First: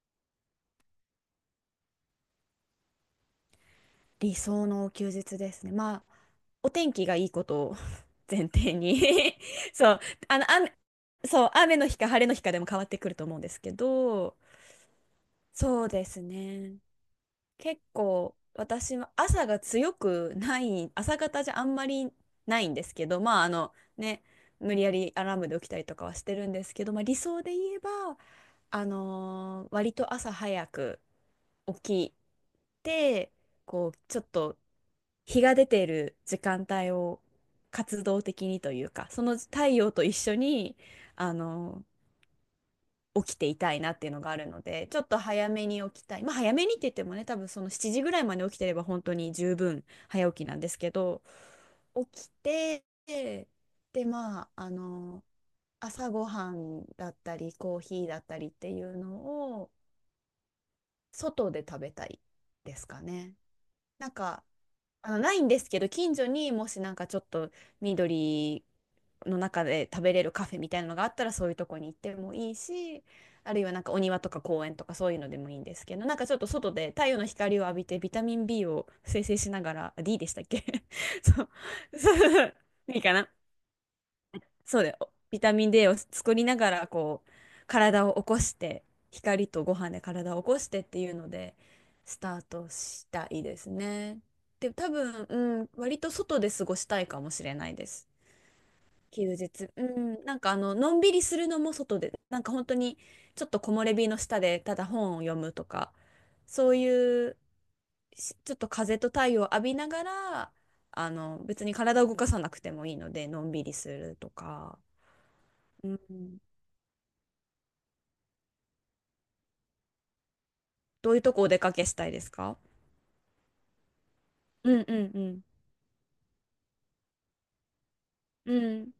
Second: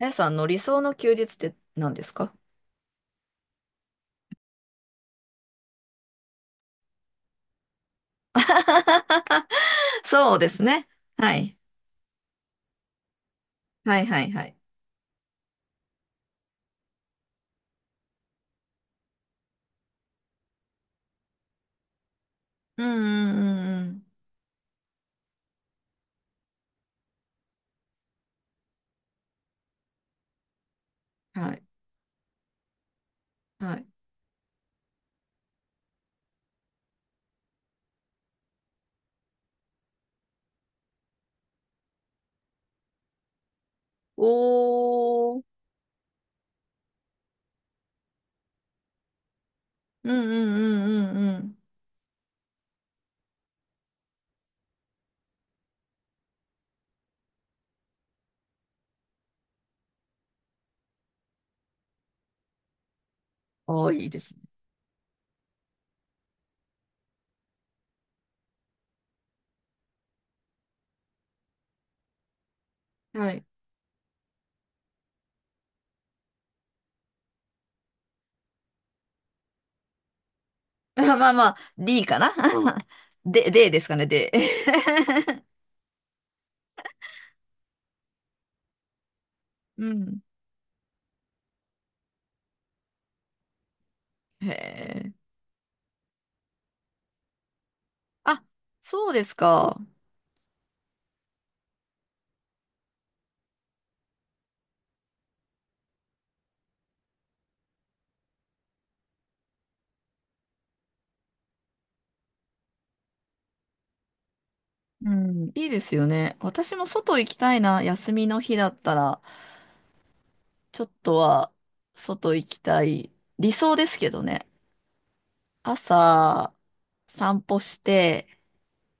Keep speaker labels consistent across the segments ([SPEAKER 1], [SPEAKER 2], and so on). [SPEAKER 1] あやさんの理想の休日って何ですか？
[SPEAKER 2] 理想の休日ですね。まあ、お天気がいいことを 前提 に そう、
[SPEAKER 1] そうです
[SPEAKER 2] 雨、
[SPEAKER 1] ね。は
[SPEAKER 2] そう、
[SPEAKER 1] い。
[SPEAKER 2] 雨の日か晴れの日かでも変わってくると思うんですけ
[SPEAKER 1] はいはい
[SPEAKER 2] ど、
[SPEAKER 1] はい。
[SPEAKER 2] そうですね。結構、私は朝が強くない、朝方じゃあんまりないん
[SPEAKER 1] う
[SPEAKER 2] で
[SPEAKER 1] ん
[SPEAKER 2] すけど、まあ、
[SPEAKER 1] うんうん
[SPEAKER 2] ね、無理やりアラームで起きたりとかはしてるんですけど、まあ、理想で言えば、割と朝早く
[SPEAKER 1] うん。はい。
[SPEAKER 2] 起きて、
[SPEAKER 1] はい。
[SPEAKER 2] こう、ちょっと、日が出ている時間帯を活動的にというか、その太陽と一緒に、あの、起きていたいなっていうのがあるので、ちょっと
[SPEAKER 1] おー。
[SPEAKER 2] 早めに起きたい。まあ早めにって言ってもね、多分その7時ぐらいまで起きてれば本当に十分
[SPEAKER 1] うん
[SPEAKER 2] 早起
[SPEAKER 1] う
[SPEAKER 2] き
[SPEAKER 1] ん
[SPEAKER 2] なんですけ
[SPEAKER 1] うんう
[SPEAKER 2] ど、
[SPEAKER 1] んうん。
[SPEAKER 2] 起きて、で、まあ、朝ごはんだったり、コーヒーだったりっていうのを、外で食べたいですかね。
[SPEAKER 1] おー、い
[SPEAKER 2] な
[SPEAKER 1] い
[SPEAKER 2] ん
[SPEAKER 1] です
[SPEAKER 2] かないんですけど、近所にもしなんかちょっと緑の中で食べれるカフェみたいなのがあったら、そういうとこに行ってもいいし、
[SPEAKER 1] ね。はい。
[SPEAKER 2] あるいはなんかお庭とか公園とかそういうのでもいいんですけど、なんかちょっと外で太陽の光を浴びてビタミン B を生成しながら、あ、 D でしたっけ？
[SPEAKER 1] あ まあ
[SPEAKER 2] そ
[SPEAKER 1] ま
[SPEAKER 2] う。
[SPEAKER 1] あ、D
[SPEAKER 2] そ
[SPEAKER 1] かな
[SPEAKER 2] ういいか な、
[SPEAKER 1] で、D ですかね、で。
[SPEAKER 2] そうだよ。ビタミン D を作りながら、こう、体を起こして、光とご飯
[SPEAKER 1] う
[SPEAKER 2] で
[SPEAKER 1] ん。
[SPEAKER 2] 体を起こしてっていうので、スタートしたいですね。
[SPEAKER 1] へ
[SPEAKER 2] で、多
[SPEAKER 1] え。
[SPEAKER 2] 分、うん、割と外で過ごしたいかもしれないです。
[SPEAKER 1] あ、そうです
[SPEAKER 2] 休日。
[SPEAKER 1] か。
[SPEAKER 2] うん、なんかのんびりするのも外で、なんか本当に、ちょっと木漏れ日の下で、ただ本を読むとか、そういう、しちょっと風と太陽を浴びながら、別に体を動かさなくてもいいので、のんびりするとか。
[SPEAKER 1] うん、いいで
[SPEAKER 2] う
[SPEAKER 1] すよね。
[SPEAKER 2] ん。
[SPEAKER 1] 私も外行きたいな、休みの日だったら。ちょっ
[SPEAKER 2] ど
[SPEAKER 1] と
[SPEAKER 2] ういうとこお
[SPEAKER 1] は
[SPEAKER 2] 出かけしたいです
[SPEAKER 1] 外行
[SPEAKER 2] か？
[SPEAKER 1] きたい。理想ですけどね。
[SPEAKER 2] うんうんうん。
[SPEAKER 1] 朝散歩して
[SPEAKER 2] うん。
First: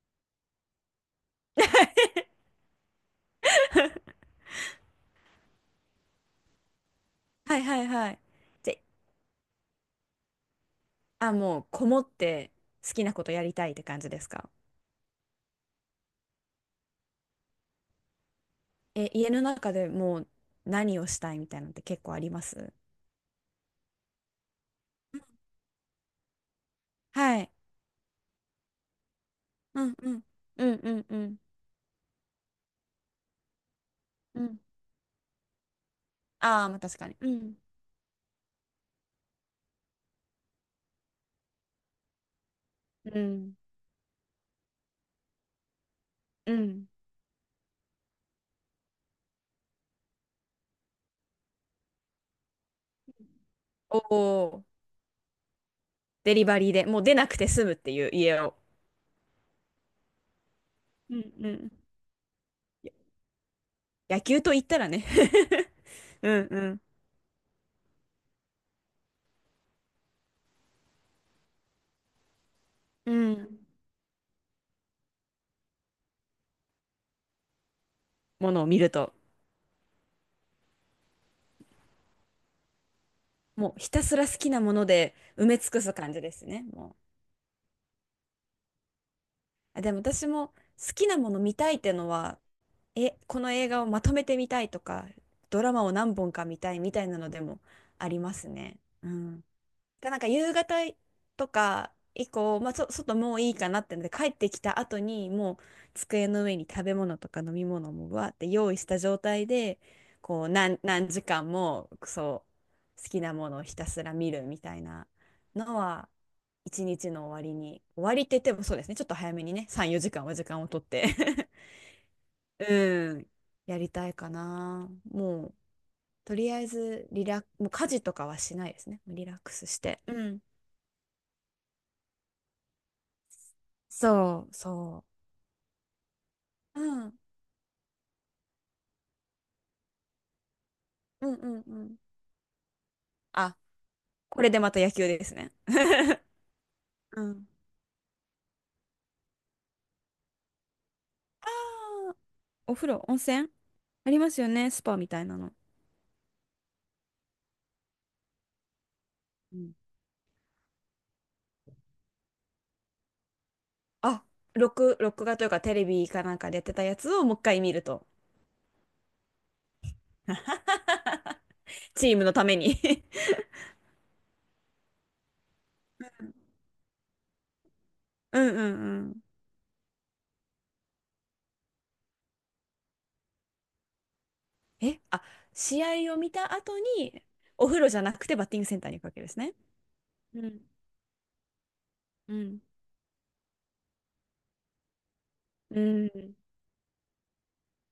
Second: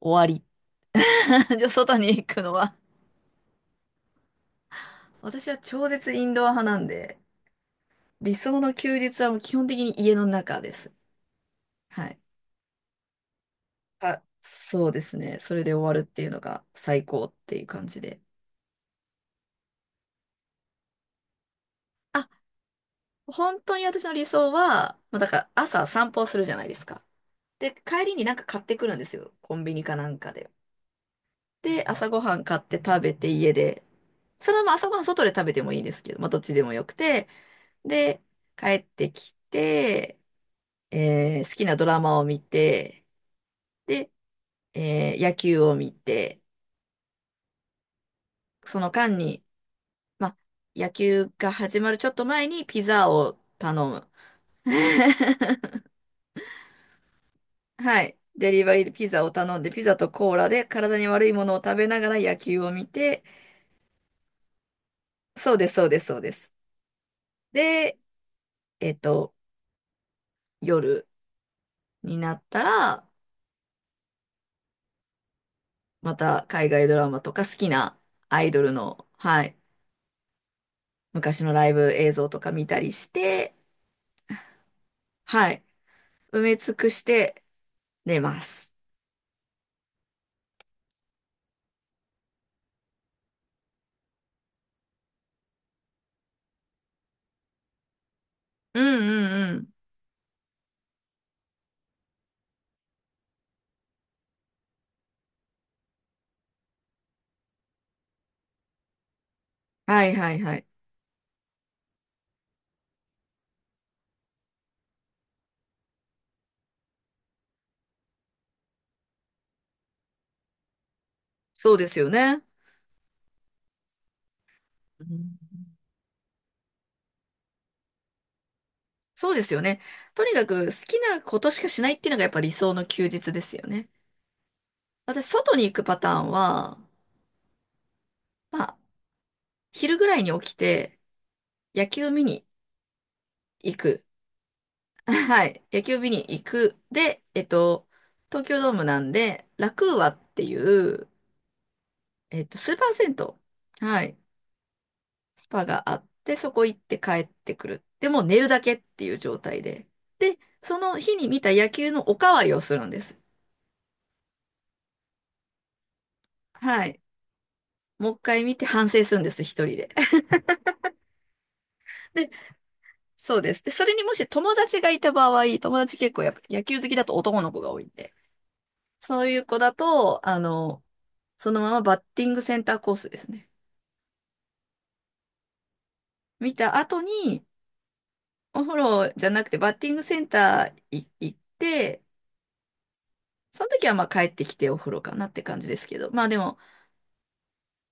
[SPEAKER 1] 終わり。じゃあ外に行くのは。私は超絶インドア派なんで、
[SPEAKER 2] はいはいはい。
[SPEAKER 1] 理想
[SPEAKER 2] じ
[SPEAKER 1] の
[SPEAKER 2] ゃ、
[SPEAKER 1] 休日はもう基本的に家の中です。
[SPEAKER 2] あ、もうこも
[SPEAKER 1] は
[SPEAKER 2] っ
[SPEAKER 1] い。
[SPEAKER 2] て好きなことやりたいって感じで
[SPEAKER 1] あ、
[SPEAKER 2] すか？
[SPEAKER 1] そうですね。それで終わるっていうのが最高っていう感じで。
[SPEAKER 2] え、家の中でもう何をしたいみたいなのって結構あ
[SPEAKER 1] あ、
[SPEAKER 2] ります？
[SPEAKER 1] 本当に私の理想は、まあ、だから朝散歩するじゃないですか。
[SPEAKER 2] はい。
[SPEAKER 1] で、帰りになんか買ってくるんですよ。コンビニ
[SPEAKER 2] うん
[SPEAKER 1] かな
[SPEAKER 2] う
[SPEAKER 1] ん
[SPEAKER 2] ん。
[SPEAKER 1] かで。
[SPEAKER 2] うんうんうん
[SPEAKER 1] で、朝ごはん買って食べて家で、
[SPEAKER 2] う
[SPEAKER 1] その
[SPEAKER 2] ん。
[SPEAKER 1] まま朝ごはん外で食べてもいいですけど、まあどっちで
[SPEAKER 2] ああ、
[SPEAKER 1] も
[SPEAKER 2] まあ
[SPEAKER 1] よく
[SPEAKER 2] 確かに。う
[SPEAKER 1] て、
[SPEAKER 2] ん。
[SPEAKER 1] で、帰ってきて、好きなドラマを見て、
[SPEAKER 2] うん。
[SPEAKER 1] で、野球を見て、
[SPEAKER 2] うん。
[SPEAKER 1] その間に、まあ、野球が始まるちょっと前にピザを頼
[SPEAKER 2] お、
[SPEAKER 1] む。
[SPEAKER 2] お、デリバリーでもう出なくて済むって
[SPEAKER 1] は
[SPEAKER 2] いう
[SPEAKER 1] い。
[SPEAKER 2] 家
[SPEAKER 1] デ
[SPEAKER 2] を。
[SPEAKER 1] リバリーでピザを頼んで、ピザとコーラで体に
[SPEAKER 2] う
[SPEAKER 1] 悪い
[SPEAKER 2] ん
[SPEAKER 1] も
[SPEAKER 2] う
[SPEAKER 1] のを
[SPEAKER 2] ん。
[SPEAKER 1] 食べながら野球を見
[SPEAKER 2] や、
[SPEAKER 1] て、
[SPEAKER 2] 野球と言ったらね。
[SPEAKER 1] そうです、そうです、そう
[SPEAKER 2] う
[SPEAKER 1] で
[SPEAKER 2] ん
[SPEAKER 1] す。
[SPEAKER 2] うん。
[SPEAKER 1] で、えっと、夜になったら、
[SPEAKER 2] うん。
[SPEAKER 1] また海外ドラマとか好きなアイ
[SPEAKER 2] も
[SPEAKER 1] ド
[SPEAKER 2] のを
[SPEAKER 1] ル
[SPEAKER 2] 見る
[SPEAKER 1] の、
[SPEAKER 2] と。
[SPEAKER 1] はい、昔のライブ映像とか見たりして、
[SPEAKER 2] もうひたすら好きなもので埋
[SPEAKER 1] は
[SPEAKER 2] め
[SPEAKER 1] い、
[SPEAKER 2] 尽くす感じで
[SPEAKER 1] 埋
[SPEAKER 2] す
[SPEAKER 1] め
[SPEAKER 2] ね。
[SPEAKER 1] 尽く
[SPEAKER 2] も
[SPEAKER 1] して寝ます。
[SPEAKER 2] う。あ、でも私も好きなもの見たいってのは、この映画をまとめてみたいとか、ドラマを何本か見たいみたいなのでもありますね。
[SPEAKER 1] うん
[SPEAKER 2] う
[SPEAKER 1] う
[SPEAKER 2] ん。
[SPEAKER 1] んうん。
[SPEAKER 2] が、なんか夕方とか以降、まあ、外もういいかなってので帰ってきた後にもう机の上に食べ物とか飲み物もわーって用意した状態で
[SPEAKER 1] はいはい
[SPEAKER 2] こう、
[SPEAKER 1] はい。
[SPEAKER 2] 何時間もそう好きなものをひたすら見るみたいなのは一日の終わりに、終わりって言ってもそうですね、ちょっと早めにね、3、4時間は時間をとって
[SPEAKER 1] そうですよね。
[SPEAKER 2] うん、やりたいかな。
[SPEAKER 1] う
[SPEAKER 2] もう
[SPEAKER 1] ん。
[SPEAKER 2] とりあえず、リラッ、もう家事とかはしないですね。リ
[SPEAKER 1] そ
[SPEAKER 2] ラ
[SPEAKER 1] う
[SPEAKER 2] ッ
[SPEAKER 1] で
[SPEAKER 2] ク
[SPEAKER 1] すよ
[SPEAKER 2] スし
[SPEAKER 1] ね。
[SPEAKER 2] て。う
[SPEAKER 1] とに
[SPEAKER 2] ん、
[SPEAKER 1] かく好きなことしかしないっていうのがやっぱ理想の休日ですよね。
[SPEAKER 2] そう、そ
[SPEAKER 1] 私、外に行くパターンは、
[SPEAKER 2] う。うん。
[SPEAKER 1] まあ、昼ぐらいに起きて
[SPEAKER 2] うんうんうん。う
[SPEAKER 1] 野
[SPEAKER 2] ん、
[SPEAKER 1] 球見に
[SPEAKER 2] あ、
[SPEAKER 1] 行く。
[SPEAKER 2] これでまた野 球です
[SPEAKER 1] は
[SPEAKER 2] ね。
[SPEAKER 1] い。野球見に 行く。
[SPEAKER 2] う
[SPEAKER 1] で、
[SPEAKER 2] ん。
[SPEAKER 1] 東京ドームなんで、ラクーアっていう、
[SPEAKER 2] ああ、
[SPEAKER 1] ス
[SPEAKER 2] お
[SPEAKER 1] ーパ
[SPEAKER 2] 風
[SPEAKER 1] ー
[SPEAKER 2] 呂、
[SPEAKER 1] 銭
[SPEAKER 2] 温泉
[SPEAKER 1] 湯。は
[SPEAKER 2] あ
[SPEAKER 1] い。
[SPEAKER 2] りますよね、スパみたいな
[SPEAKER 1] ス
[SPEAKER 2] の。
[SPEAKER 1] パがあって、そこ行って帰ってくる。で、もう寝るだけっていう状
[SPEAKER 2] う
[SPEAKER 1] 態
[SPEAKER 2] ん。
[SPEAKER 1] で。で、その日に見た野球のおかわりをするんです。
[SPEAKER 2] あ、録画というかテレビかなんかでやってた
[SPEAKER 1] は
[SPEAKER 2] や
[SPEAKER 1] い。
[SPEAKER 2] つをもう一回見ると。
[SPEAKER 1] もう一回見て反省するんです、一人で。
[SPEAKER 2] チ ーム
[SPEAKER 1] で、
[SPEAKER 2] のために
[SPEAKER 1] そうです。で、それにもし友達がいた場合、友達結構やっぱ野球好きだと男の子が多いんで、
[SPEAKER 2] うんうんうん。
[SPEAKER 1] そういう子だと、そのままバッティングセンターコースですね。
[SPEAKER 2] あ、試合を見た
[SPEAKER 1] 見た
[SPEAKER 2] 後
[SPEAKER 1] 後
[SPEAKER 2] に、
[SPEAKER 1] に、
[SPEAKER 2] お風呂じゃなくてバッテ
[SPEAKER 1] お
[SPEAKER 2] ィング
[SPEAKER 1] 風
[SPEAKER 2] センターに行く
[SPEAKER 1] 呂
[SPEAKER 2] わけ
[SPEAKER 1] じ
[SPEAKER 2] で
[SPEAKER 1] ゃ
[SPEAKER 2] す
[SPEAKER 1] なく
[SPEAKER 2] ね。
[SPEAKER 1] てバッティングセン
[SPEAKER 2] うん
[SPEAKER 1] ターい行って、
[SPEAKER 2] うん
[SPEAKER 1] その時はまあ帰ってきてお風呂かなって感じで
[SPEAKER 2] う
[SPEAKER 1] すけど、まあ
[SPEAKER 2] ん。
[SPEAKER 1] でも、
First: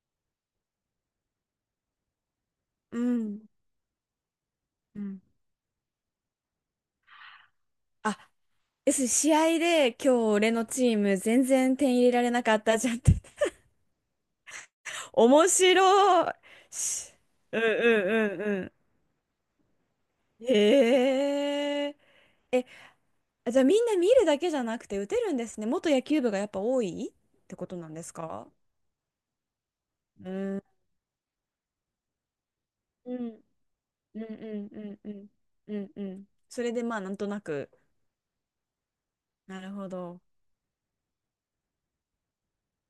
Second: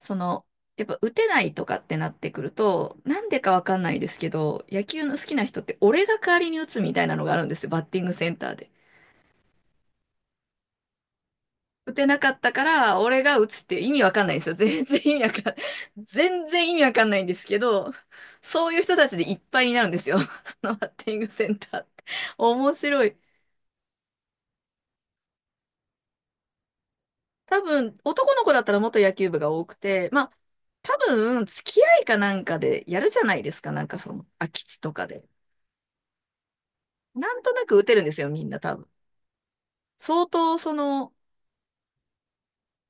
[SPEAKER 1] その、やっぱ打てないとかってなってくると、
[SPEAKER 2] う
[SPEAKER 1] なんで
[SPEAKER 2] ん
[SPEAKER 1] かわかんないですけど、野
[SPEAKER 2] う
[SPEAKER 1] 球の
[SPEAKER 2] ん。
[SPEAKER 1] 好きな人って俺が代わりに打つみたいなのがあるんですよ、バッティング
[SPEAKER 2] あ、
[SPEAKER 1] センターで。
[SPEAKER 2] です、試合で今日俺のチーム全然
[SPEAKER 1] 打
[SPEAKER 2] 点入
[SPEAKER 1] て
[SPEAKER 2] れ
[SPEAKER 1] な
[SPEAKER 2] ら
[SPEAKER 1] か
[SPEAKER 2] れ
[SPEAKER 1] っ
[SPEAKER 2] な
[SPEAKER 1] た
[SPEAKER 2] かっ
[SPEAKER 1] か
[SPEAKER 2] たじゃんっ
[SPEAKER 1] ら、
[SPEAKER 2] て。
[SPEAKER 1] 俺が打つって意味わかんないんですよ。
[SPEAKER 2] 面白い。
[SPEAKER 1] 全然意味わかん
[SPEAKER 2] し、
[SPEAKER 1] ないんですけ
[SPEAKER 2] うん
[SPEAKER 1] ど、
[SPEAKER 2] うんうんう
[SPEAKER 1] そういう
[SPEAKER 2] ん。
[SPEAKER 1] 人たちでいっぱいになるんですよ。そのバッテ
[SPEAKER 2] へ
[SPEAKER 1] ィングセンターっ
[SPEAKER 2] え。
[SPEAKER 1] て。
[SPEAKER 2] え、
[SPEAKER 1] 面白い。
[SPEAKER 2] じゃあみんな見るだけじゃなくて打てるんですね。元野球部がやっぱ多いって
[SPEAKER 1] 多
[SPEAKER 2] ことなん
[SPEAKER 1] 分、
[SPEAKER 2] です
[SPEAKER 1] 男の
[SPEAKER 2] か？
[SPEAKER 1] 子だったら元野球部が多くて、ま
[SPEAKER 2] う
[SPEAKER 1] あ、
[SPEAKER 2] ん。
[SPEAKER 1] 多分、付き合いかなんかでやる
[SPEAKER 2] う
[SPEAKER 1] じゃな
[SPEAKER 2] ん
[SPEAKER 1] いですか、なんかそ
[SPEAKER 2] うん
[SPEAKER 1] の、
[SPEAKER 2] う
[SPEAKER 1] 空き
[SPEAKER 2] ん
[SPEAKER 1] 地
[SPEAKER 2] う
[SPEAKER 1] と
[SPEAKER 2] ん
[SPEAKER 1] か
[SPEAKER 2] う
[SPEAKER 1] で。
[SPEAKER 2] んうんうん。それでまあなんと
[SPEAKER 1] な
[SPEAKER 2] な
[SPEAKER 1] んとな
[SPEAKER 2] く。
[SPEAKER 1] く打てるんですよ、みんな多分。
[SPEAKER 2] なるほど。
[SPEAKER 1] 相当、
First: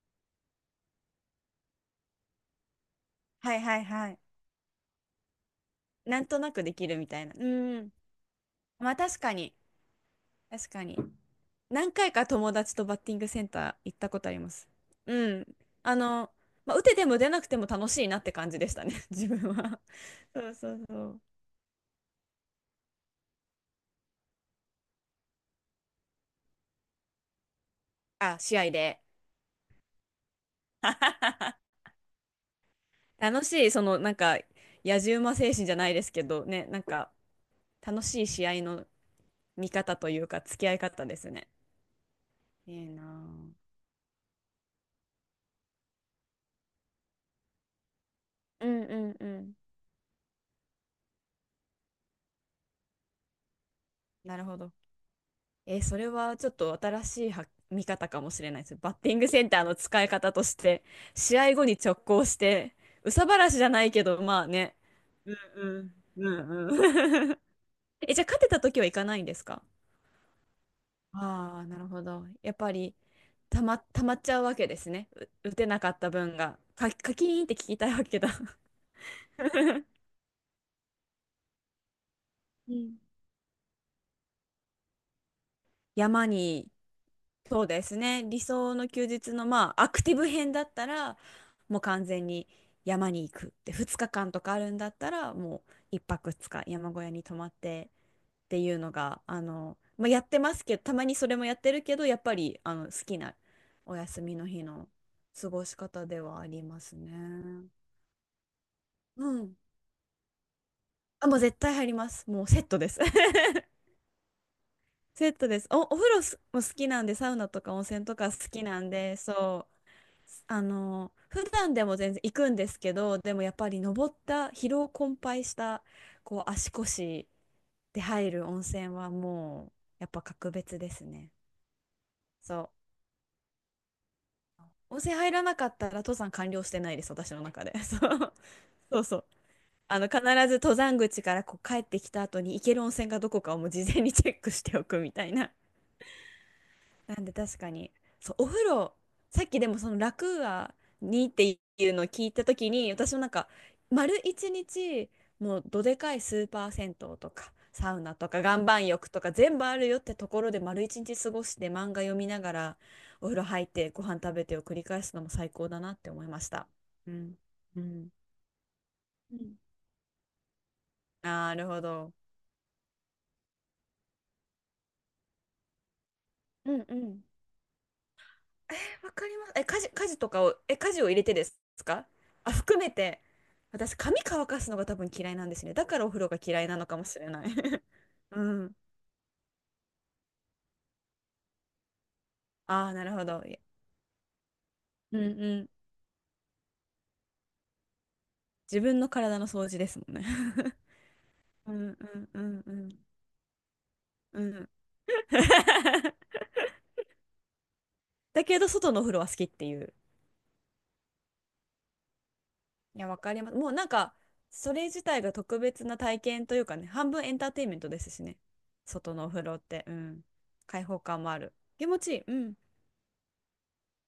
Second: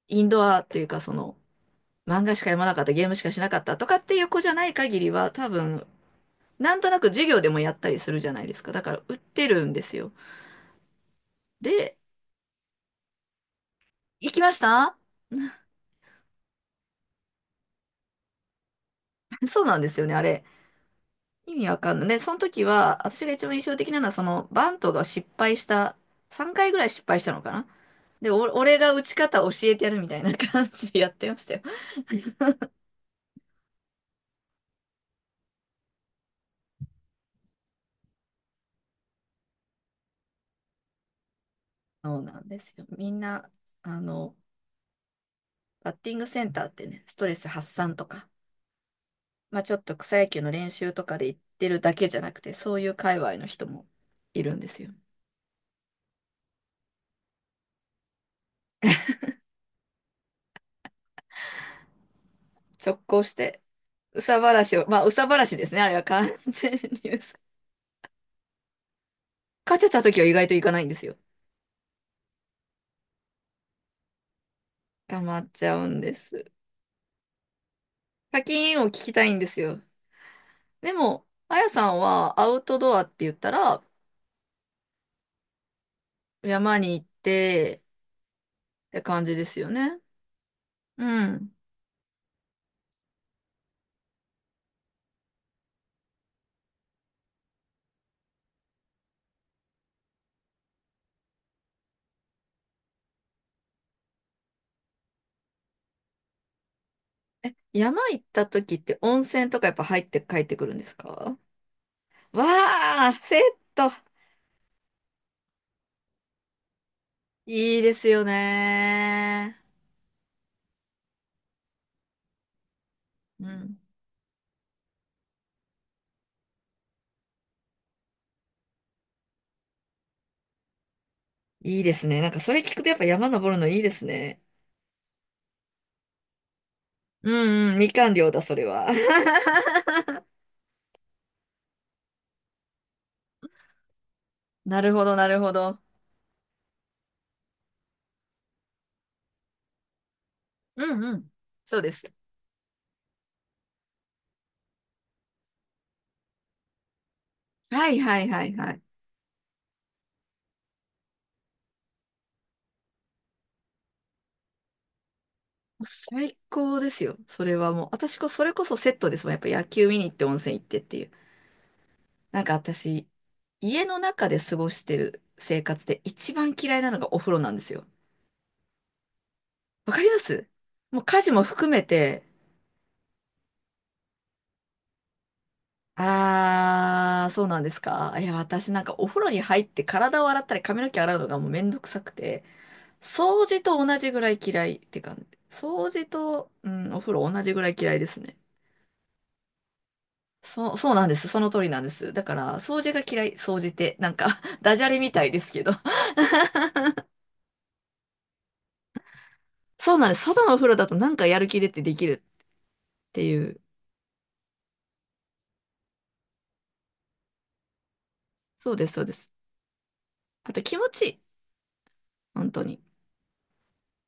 [SPEAKER 1] インドアっていうか、漫画しか読まなかった、ゲームしかしな
[SPEAKER 2] は
[SPEAKER 1] か
[SPEAKER 2] い
[SPEAKER 1] った
[SPEAKER 2] はい
[SPEAKER 1] とかっ
[SPEAKER 2] は
[SPEAKER 1] て
[SPEAKER 2] い。
[SPEAKER 1] いう子じゃない限りは、多分、
[SPEAKER 2] なんとなくで
[SPEAKER 1] なん
[SPEAKER 2] き
[SPEAKER 1] と
[SPEAKER 2] る
[SPEAKER 1] な
[SPEAKER 2] み
[SPEAKER 1] く
[SPEAKER 2] た
[SPEAKER 1] 授
[SPEAKER 2] いな。
[SPEAKER 1] 業
[SPEAKER 2] う
[SPEAKER 1] でもやった
[SPEAKER 2] ん。
[SPEAKER 1] りするじゃないですか。だ
[SPEAKER 2] ま
[SPEAKER 1] か
[SPEAKER 2] あ
[SPEAKER 1] ら、打っ
[SPEAKER 2] 確か
[SPEAKER 1] て
[SPEAKER 2] に。
[SPEAKER 1] るんですよ。
[SPEAKER 2] 確かに。何
[SPEAKER 1] で、
[SPEAKER 2] 回か友達とバッティングセンター行ったこと
[SPEAKER 1] 行
[SPEAKER 2] あり
[SPEAKER 1] き
[SPEAKER 2] ま
[SPEAKER 1] まし
[SPEAKER 2] す。
[SPEAKER 1] た。
[SPEAKER 2] うん。あの、まあ、打てても出なくても楽しいなって感じでしたね、自分
[SPEAKER 1] そうなん
[SPEAKER 2] は。
[SPEAKER 1] ですよね、あれ。
[SPEAKER 2] そうそうそう。
[SPEAKER 1] 意味わかんない。で、その時は、私が一番印象的なのは、バントが失敗した、3回ぐらい失敗したのかな？で、
[SPEAKER 2] あ、試合
[SPEAKER 1] 俺が
[SPEAKER 2] で。
[SPEAKER 1] 打ち方教えてやるみたいな感じでやってまし たよ。
[SPEAKER 2] 楽しい、その、なんか、野じ馬精神じゃないですけど、ね、なんか、楽しい試合の見方というか、付き合い方ですね。
[SPEAKER 1] そうなんですよ。
[SPEAKER 2] いいな
[SPEAKER 1] みんな、
[SPEAKER 2] ぁ。
[SPEAKER 1] あの、バッティングセンターってね、ストレス発散とか、
[SPEAKER 2] うんうんうん。
[SPEAKER 1] まあちょっと草野球の練習とかで行ってるだけじゃなくて、そういう界隈の人も
[SPEAKER 2] な
[SPEAKER 1] い
[SPEAKER 2] る
[SPEAKER 1] る
[SPEAKER 2] ほ
[SPEAKER 1] んで
[SPEAKER 2] ど。
[SPEAKER 1] すよ。
[SPEAKER 2] それはちょっと新しいは見方かもしれないです。バッティングセンターの使い方として、試合後に直行して、
[SPEAKER 1] 直
[SPEAKER 2] 憂
[SPEAKER 1] 行
[SPEAKER 2] さ
[SPEAKER 1] し
[SPEAKER 2] 晴らし
[SPEAKER 1] て、
[SPEAKER 2] じゃないけ
[SPEAKER 1] 憂
[SPEAKER 2] ど、ま
[SPEAKER 1] さ
[SPEAKER 2] あ
[SPEAKER 1] 晴ら
[SPEAKER 2] ね。
[SPEAKER 1] しを、まあ憂さ晴らしで
[SPEAKER 2] う
[SPEAKER 1] すね、あ
[SPEAKER 2] ん
[SPEAKER 1] れは完
[SPEAKER 2] うんう
[SPEAKER 1] 全に
[SPEAKER 2] ん
[SPEAKER 1] 憂
[SPEAKER 2] う
[SPEAKER 1] さ。
[SPEAKER 2] ん。え、じゃあ勝てた時はいかないんですか？
[SPEAKER 1] 勝てた時は意外といかないんですよ。
[SPEAKER 2] ああ、なるほど。やっぱり、たまっちゃうわけですね。
[SPEAKER 1] 溜まっ
[SPEAKER 2] 打て
[SPEAKER 1] ちゃ
[SPEAKER 2] な
[SPEAKER 1] う
[SPEAKER 2] かっ
[SPEAKER 1] ん
[SPEAKER 2] た
[SPEAKER 1] で
[SPEAKER 2] 分
[SPEAKER 1] す。
[SPEAKER 2] が。カキーンって聞きたいわけだ。
[SPEAKER 1] 課金を聞きたいんですよ。でも、あやさんはアウ
[SPEAKER 2] う
[SPEAKER 1] トド
[SPEAKER 2] ん、
[SPEAKER 1] アって言ったら、
[SPEAKER 2] 山に、
[SPEAKER 1] 山に行っ
[SPEAKER 2] そうで
[SPEAKER 1] て
[SPEAKER 2] すね。理想の
[SPEAKER 1] って
[SPEAKER 2] 休
[SPEAKER 1] 感
[SPEAKER 2] 日
[SPEAKER 1] じで
[SPEAKER 2] の
[SPEAKER 1] すよ
[SPEAKER 2] まあア
[SPEAKER 1] ね。
[SPEAKER 2] クティブ編だった
[SPEAKER 1] う
[SPEAKER 2] ら
[SPEAKER 1] ん。
[SPEAKER 2] もう完全に山に行くって、2日間とかあるんだったらもう一泊2日山小屋に泊まってっていうのがまあ、やってますけどたまにそれもやってるけどやっぱりあの好きなお休みの日の過ごし方ではありますね。
[SPEAKER 1] 山行った時って温
[SPEAKER 2] う
[SPEAKER 1] 泉
[SPEAKER 2] ん。
[SPEAKER 1] とかやっぱ入って帰ってくるんです
[SPEAKER 2] あ、も
[SPEAKER 1] か？
[SPEAKER 2] う絶対入ります。も
[SPEAKER 1] わ
[SPEAKER 2] うセットです。
[SPEAKER 1] あ、セット。
[SPEAKER 2] セットです。お風呂すも好きなんで、サウナとか
[SPEAKER 1] いい
[SPEAKER 2] 温
[SPEAKER 1] で
[SPEAKER 2] 泉
[SPEAKER 1] す
[SPEAKER 2] と
[SPEAKER 1] よ
[SPEAKER 2] か好きなんで、
[SPEAKER 1] ね。
[SPEAKER 2] そう普段でも全然行くんですけど、でも
[SPEAKER 1] う
[SPEAKER 2] やっぱ
[SPEAKER 1] ん。
[SPEAKER 2] り登った疲労困憊したこう足腰で入る温泉はもう、やっぱ格別ですね。
[SPEAKER 1] いいですね。なんかそ
[SPEAKER 2] そ
[SPEAKER 1] れ
[SPEAKER 2] う、
[SPEAKER 1] 聞くとやっぱ山登るのいいですね。
[SPEAKER 2] 温泉入らなかったら登山完了してないです、
[SPEAKER 1] う
[SPEAKER 2] 私の中
[SPEAKER 1] ん
[SPEAKER 2] で。
[SPEAKER 1] うん、み
[SPEAKER 2] そ
[SPEAKER 1] かん寮
[SPEAKER 2] う、
[SPEAKER 1] だ、それは。
[SPEAKER 2] そうそう、必 ず登山口からこう帰ってきた後に行ける温泉がどこかをもう事前にチェックして
[SPEAKER 1] な
[SPEAKER 2] お
[SPEAKER 1] る
[SPEAKER 2] く
[SPEAKER 1] ほ
[SPEAKER 2] み
[SPEAKER 1] ど、
[SPEAKER 2] た
[SPEAKER 1] な
[SPEAKER 2] い
[SPEAKER 1] る
[SPEAKER 2] な。
[SPEAKER 1] ほど。
[SPEAKER 2] なんで確かに、そう、お風呂、さっきでもその楽は
[SPEAKER 1] うんう
[SPEAKER 2] に
[SPEAKER 1] ん。
[SPEAKER 2] ってい
[SPEAKER 1] そうで
[SPEAKER 2] うのを
[SPEAKER 1] す。
[SPEAKER 2] 聞いたときに、私もなんか、丸一日、もうどでかいスーパー銭湯とか、
[SPEAKER 1] は
[SPEAKER 2] サ
[SPEAKER 1] い
[SPEAKER 2] ウナ
[SPEAKER 1] はい
[SPEAKER 2] とか、
[SPEAKER 1] はい
[SPEAKER 2] 岩
[SPEAKER 1] はい。
[SPEAKER 2] 盤浴とか全部あるよってところで丸一日過ごして漫画読みながら、お風呂入ってご飯食べてを繰り返すのも最高だなって思い
[SPEAKER 1] 最
[SPEAKER 2] ました。
[SPEAKER 1] 高です
[SPEAKER 2] う
[SPEAKER 1] よ。
[SPEAKER 2] ん、
[SPEAKER 1] それは
[SPEAKER 2] う
[SPEAKER 1] もう。
[SPEAKER 2] ん。
[SPEAKER 1] それこそセットですもん。
[SPEAKER 2] う
[SPEAKER 1] やっぱ
[SPEAKER 2] ん、
[SPEAKER 1] 野球見に行って温泉行ってっていう。
[SPEAKER 2] なるほど。
[SPEAKER 1] なんか私、家の中で過ごしてる生活で一番
[SPEAKER 2] う
[SPEAKER 1] 嫌い
[SPEAKER 2] ん
[SPEAKER 1] な
[SPEAKER 2] う
[SPEAKER 1] のがお
[SPEAKER 2] ん。
[SPEAKER 1] 風呂なんですよ。
[SPEAKER 2] わかります。
[SPEAKER 1] わか
[SPEAKER 2] 家
[SPEAKER 1] りま
[SPEAKER 2] 事とか
[SPEAKER 1] す。
[SPEAKER 2] を、家
[SPEAKER 1] も
[SPEAKER 2] 事
[SPEAKER 1] う
[SPEAKER 2] を入
[SPEAKER 1] 家
[SPEAKER 2] れ
[SPEAKER 1] 事
[SPEAKER 2] て
[SPEAKER 1] も
[SPEAKER 2] です
[SPEAKER 1] 含め
[SPEAKER 2] か？
[SPEAKER 1] て、
[SPEAKER 2] あ、含めて、私、髪乾かすのが多分嫌いなんですね。だからお風呂が嫌いなのかもし
[SPEAKER 1] あ
[SPEAKER 2] れ
[SPEAKER 1] ー、そ
[SPEAKER 2] な
[SPEAKER 1] う
[SPEAKER 2] い。
[SPEAKER 1] なんです か。いや、
[SPEAKER 2] う
[SPEAKER 1] 私
[SPEAKER 2] ん。
[SPEAKER 1] なんかお風呂に入って体を洗ったり髪の毛洗うのがもうめんどくさくて、
[SPEAKER 2] ああ、なるほど。
[SPEAKER 1] 掃
[SPEAKER 2] い、
[SPEAKER 1] 除と同じぐらい嫌いって感
[SPEAKER 2] うん
[SPEAKER 1] じ。
[SPEAKER 2] うん。
[SPEAKER 1] 掃除と、うん、お風呂同じぐらい嫌いですね。
[SPEAKER 2] 自分の体の掃除ですもんね。
[SPEAKER 1] そう、そうなんです。その通り
[SPEAKER 2] う
[SPEAKER 1] なん
[SPEAKER 2] ん
[SPEAKER 1] です。
[SPEAKER 2] う
[SPEAKER 1] だ
[SPEAKER 2] ん
[SPEAKER 1] か
[SPEAKER 2] う
[SPEAKER 1] ら、
[SPEAKER 2] んう
[SPEAKER 1] 掃除
[SPEAKER 2] ん
[SPEAKER 1] が嫌い、掃除って、なんか
[SPEAKER 2] う ん。
[SPEAKER 1] ダジャレみたいですけど。
[SPEAKER 2] だけど、外のお風呂は好きってい
[SPEAKER 1] そ
[SPEAKER 2] う。
[SPEAKER 1] うなんです。外のお風呂だとなんかやる気出てできる
[SPEAKER 2] いや、
[SPEAKER 1] っ
[SPEAKER 2] わ
[SPEAKER 1] て
[SPEAKER 2] か
[SPEAKER 1] い
[SPEAKER 2] ります。
[SPEAKER 1] う。
[SPEAKER 2] もうなんか、それ自体が特別な体験というかね、半分エンターテインメントですしね。
[SPEAKER 1] そうです、そうで
[SPEAKER 2] 外のお
[SPEAKER 1] す。
[SPEAKER 2] 風呂って、うん。
[SPEAKER 1] あと気
[SPEAKER 2] 開
[SPEAKER 1] 持
[SPEAKER 2] 放
[SPEAKER 1] ちいい。
[SPEAKER 2] 感もある。気持ちいい。う
[SPEAKER 1] 本
[SPEAKER 2] ん。
[SPEAKER 1] 当に。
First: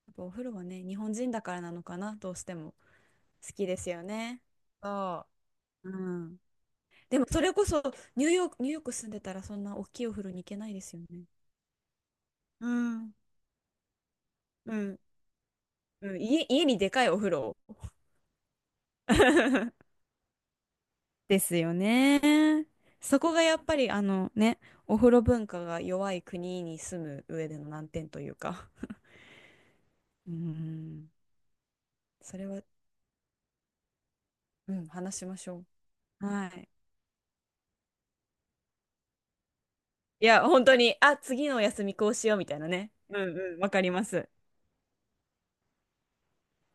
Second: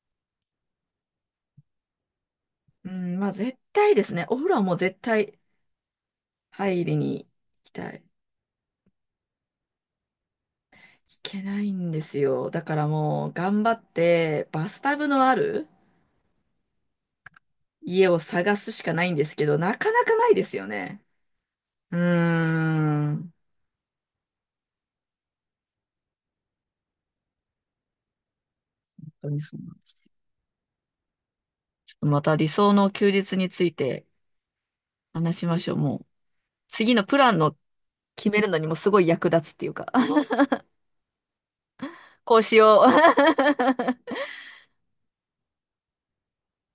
[SPEAKER 2] やっぱお風呂はね、日本人だからなのかな、どうしても
[SPEAKER 1] うん、まあ
[SPEAKER 2] 好
[SPEAKER 1] 絶
[SPEAKER 2] きです
[SPEAKER 1] 対で
[SPEAKER 2] よ
[SPEAKER 1] すね。お
[SPEAKER 2] ね。
[SPEAKER 1] 風呂はもう絶
[SPEAKER 2] そ
[SPEAKER 1] 対
[SPEAKER 2] う。うん。
[SPEAKER 1] 入りに
[SPEAKER 2] で
[SPEAKER 1] 行
[SPEAKER 2] もそれこ
[SPEAKER 1] き
[SPEAKER 2] そ、
[SPEAKER 1] たい。
[SPEAKER 2] ニューヨーク住んでたらそんな大きいお風呂に行けないですよ
[SPEAKER 1] 行
[SPEAKER 2] ね。
[SPEAKER 1] けないんですよ。だ
[SPEAKER 2] う
[SPEAKER 1] から
[SPEAKER 2] ん。
[SPEAKER 1] もう頑張ってバ
[SPEAKER 2] う
[SPEAKER 1] スタ
[SPEAKER 2] ん。
[SPEAKER 1] ブのある
[SPEAKER 2] うん、家にでかいお風呂。
[SPEAKER 1] 家を探すしかないんですけど、な かなかないですよね。
[SPEAKER 2] ですよ
[SPEAKER 1] うー
[SPEAKER 2] ね。
[SPEAKER 1] ん。
[SPEAKER 2] そ
[SPEAKER 1] 本
[SPEAKER 2] こがやっぱりあのね、お風呂文化が弱い国に住む上での難点というか。
[SPEAKER 1] 当にそう。
[SPEAKER 2] うん。
[SPEAKER 1] また
[SPEAKER 2] それ
[SPEAKER 1] 理
[SPEAKER 2] は、
[SPEAKER 1] 想の休日について
[SPEAKER 2] うん、話しま
[SPEAKER 1] 話し
[SPEAKER 2] し
[SPEAKER 1] ま
[SPEAKER 2] ょ
[SPEAKER 1] しょう。もう、
[SPEAKER 2] う。はい。
[SPEAKER 1] 次のプランの決めるのにもすごい役立つっていうか、
[SPEAKER 2] い や、本当に、あ、次のお休みこうしよ
[SPEAKER 1] こ
[SPEAKER 2] う
[SPEAKER 1] う
[SPEAKER 2] み
[SPEAKER 1] し
[SPEAKER 2] たいな
[SPEAKER 1] よう。
[SPEAKER 2] ね。うんうん、わかりま す。